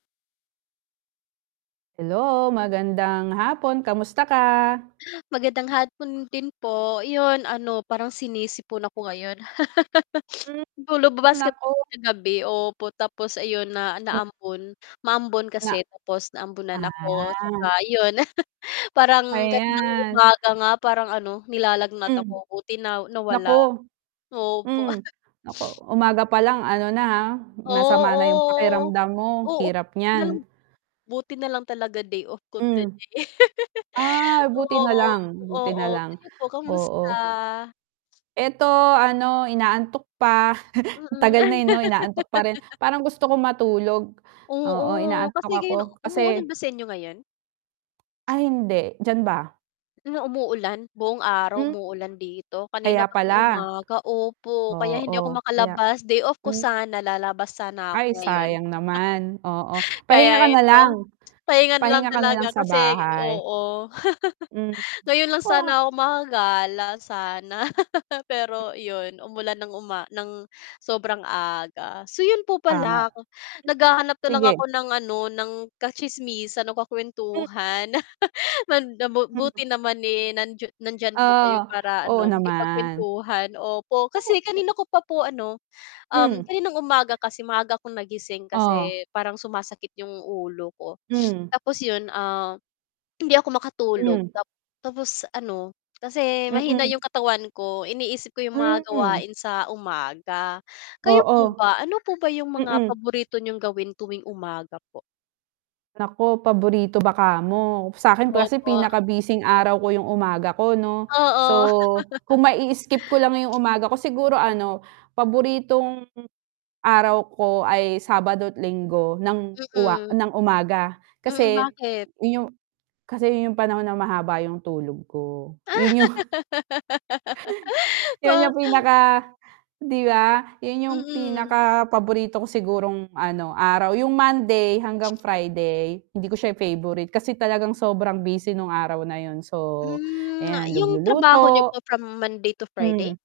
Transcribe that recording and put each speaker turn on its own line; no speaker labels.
Hello, magandang hapon. Kamusta ka?
Magandang hapon din po. 'Yon ano, parang sinisipon ako ngayon,
Hmm,
kasi po lumabas kami
nako.
kasi kagabi. Opo, tapos ayon na
Ma
naambon, maambon
Na
kasi tapos naambunan ako 'tsaka
ah.
'yon, parang kaninang
Ayan.
umaga nga parang ano, nilalagnat ako.
Hmm.
Buti na nawala,
Naku.
opo.
Hmm, naku, umaga pa lang ano na ha, masama na 'yong
Oo.
pakiramdam mo,
Oo,
hirap
buti na lang
niyan.
buti na lang talaga day off ko
Hmm.
today.
Ay, buti na
Oo,
lang, buti
oo.
na lang.
Kayo po, kamusta?
Oo. Ito, ano, inaantok pa. Tagal na,
Mm.
eh, 'no, inaantok pa rin. Parang gusto kong matulog. Oo,
Oo.
inaantok
Kasi
ako
ngayon umuulan
kasi
ba sa inyo ngayon?
Ay, hindi, diyan ba?
Na umuulan, buong araw
Hmm.
umuulan dito. Kanina
Kaya
pa
pala.
pong umaga, opo, kaya hindi ako
Oo, kaya
makalabas. Day off ko
hmm.
sana, lalabas sana
Ay,
ako ngayon.
sayang naman. Oo, pahinga
Kaya
ka na lang.
eto, pahinga na lang
Pahinga ka na lang
talaga
sa
kasi
bahay.
oo.
Hmm,
Ngayon lang sana
ha
ako makakagala sana, pero 'yon umulan ng uma nang sobrang aga. So, 'yon po
Tama.
pala
[unintelligible]
naghahanap na lang ako
Sige.
ng ano, ng katsismisan o
Mhm.
kakuwentuhan. Man da mu
[unintelligible]
buti naman, eh, nandiya nandiyan po kayo
Ah,
para
oo,
ano,
naman.
makipagkuwentuhan, opo.
Totoo
Kasi
po.
kanina ko pa po ano, um,
Hmm.
kaninang umaga kasi maaga akong nagising
Oh.
kasi parang sumasakit 'yong ulo ko.
Hmm.
Tapos 'yon, ah, hindi ako makatulog
Hmm.
tap tapos ano, kasi mahina
Mm.
'yong katawan ko, iniisip ko 'yong mga
Hmm.
gawain sa umaga. Kayo po
Oo.
ba, ano po ba 'yong mga
Mm.
paborito niyong gawin tuwing umaga po?
Nako, paborito ba kamo? Sa'kin kasi
Opo.
pinaka-busing araw ko 'yong umaga ko 'no. So
Oo.
kung mai-skip ko lang 'yong umaga ko, siguro ano, paboritong araw ko ay Sabado't Linggo ng uwa
Mm.
nang umaga.
Mm,
Kasi
bakit?
'yon 'yong kasi 'yon 'yong panahon na mahaba 'yong tulog ko. 'Yon 'yong 'yon
Wa
'yong pinaka 'di ba? 'Yon 'yong
Mm.
pinakapaborito ko sigurong ano, araw. Yung Monday hanggang Friday, hindi ko siya yung favorite kasi talagang sobrang busy no'ng araw na 'yon. So
Hmm,
ayan,
yong trabaho niyo
nagluluto.
po from Monday to
Hmm.
Friday?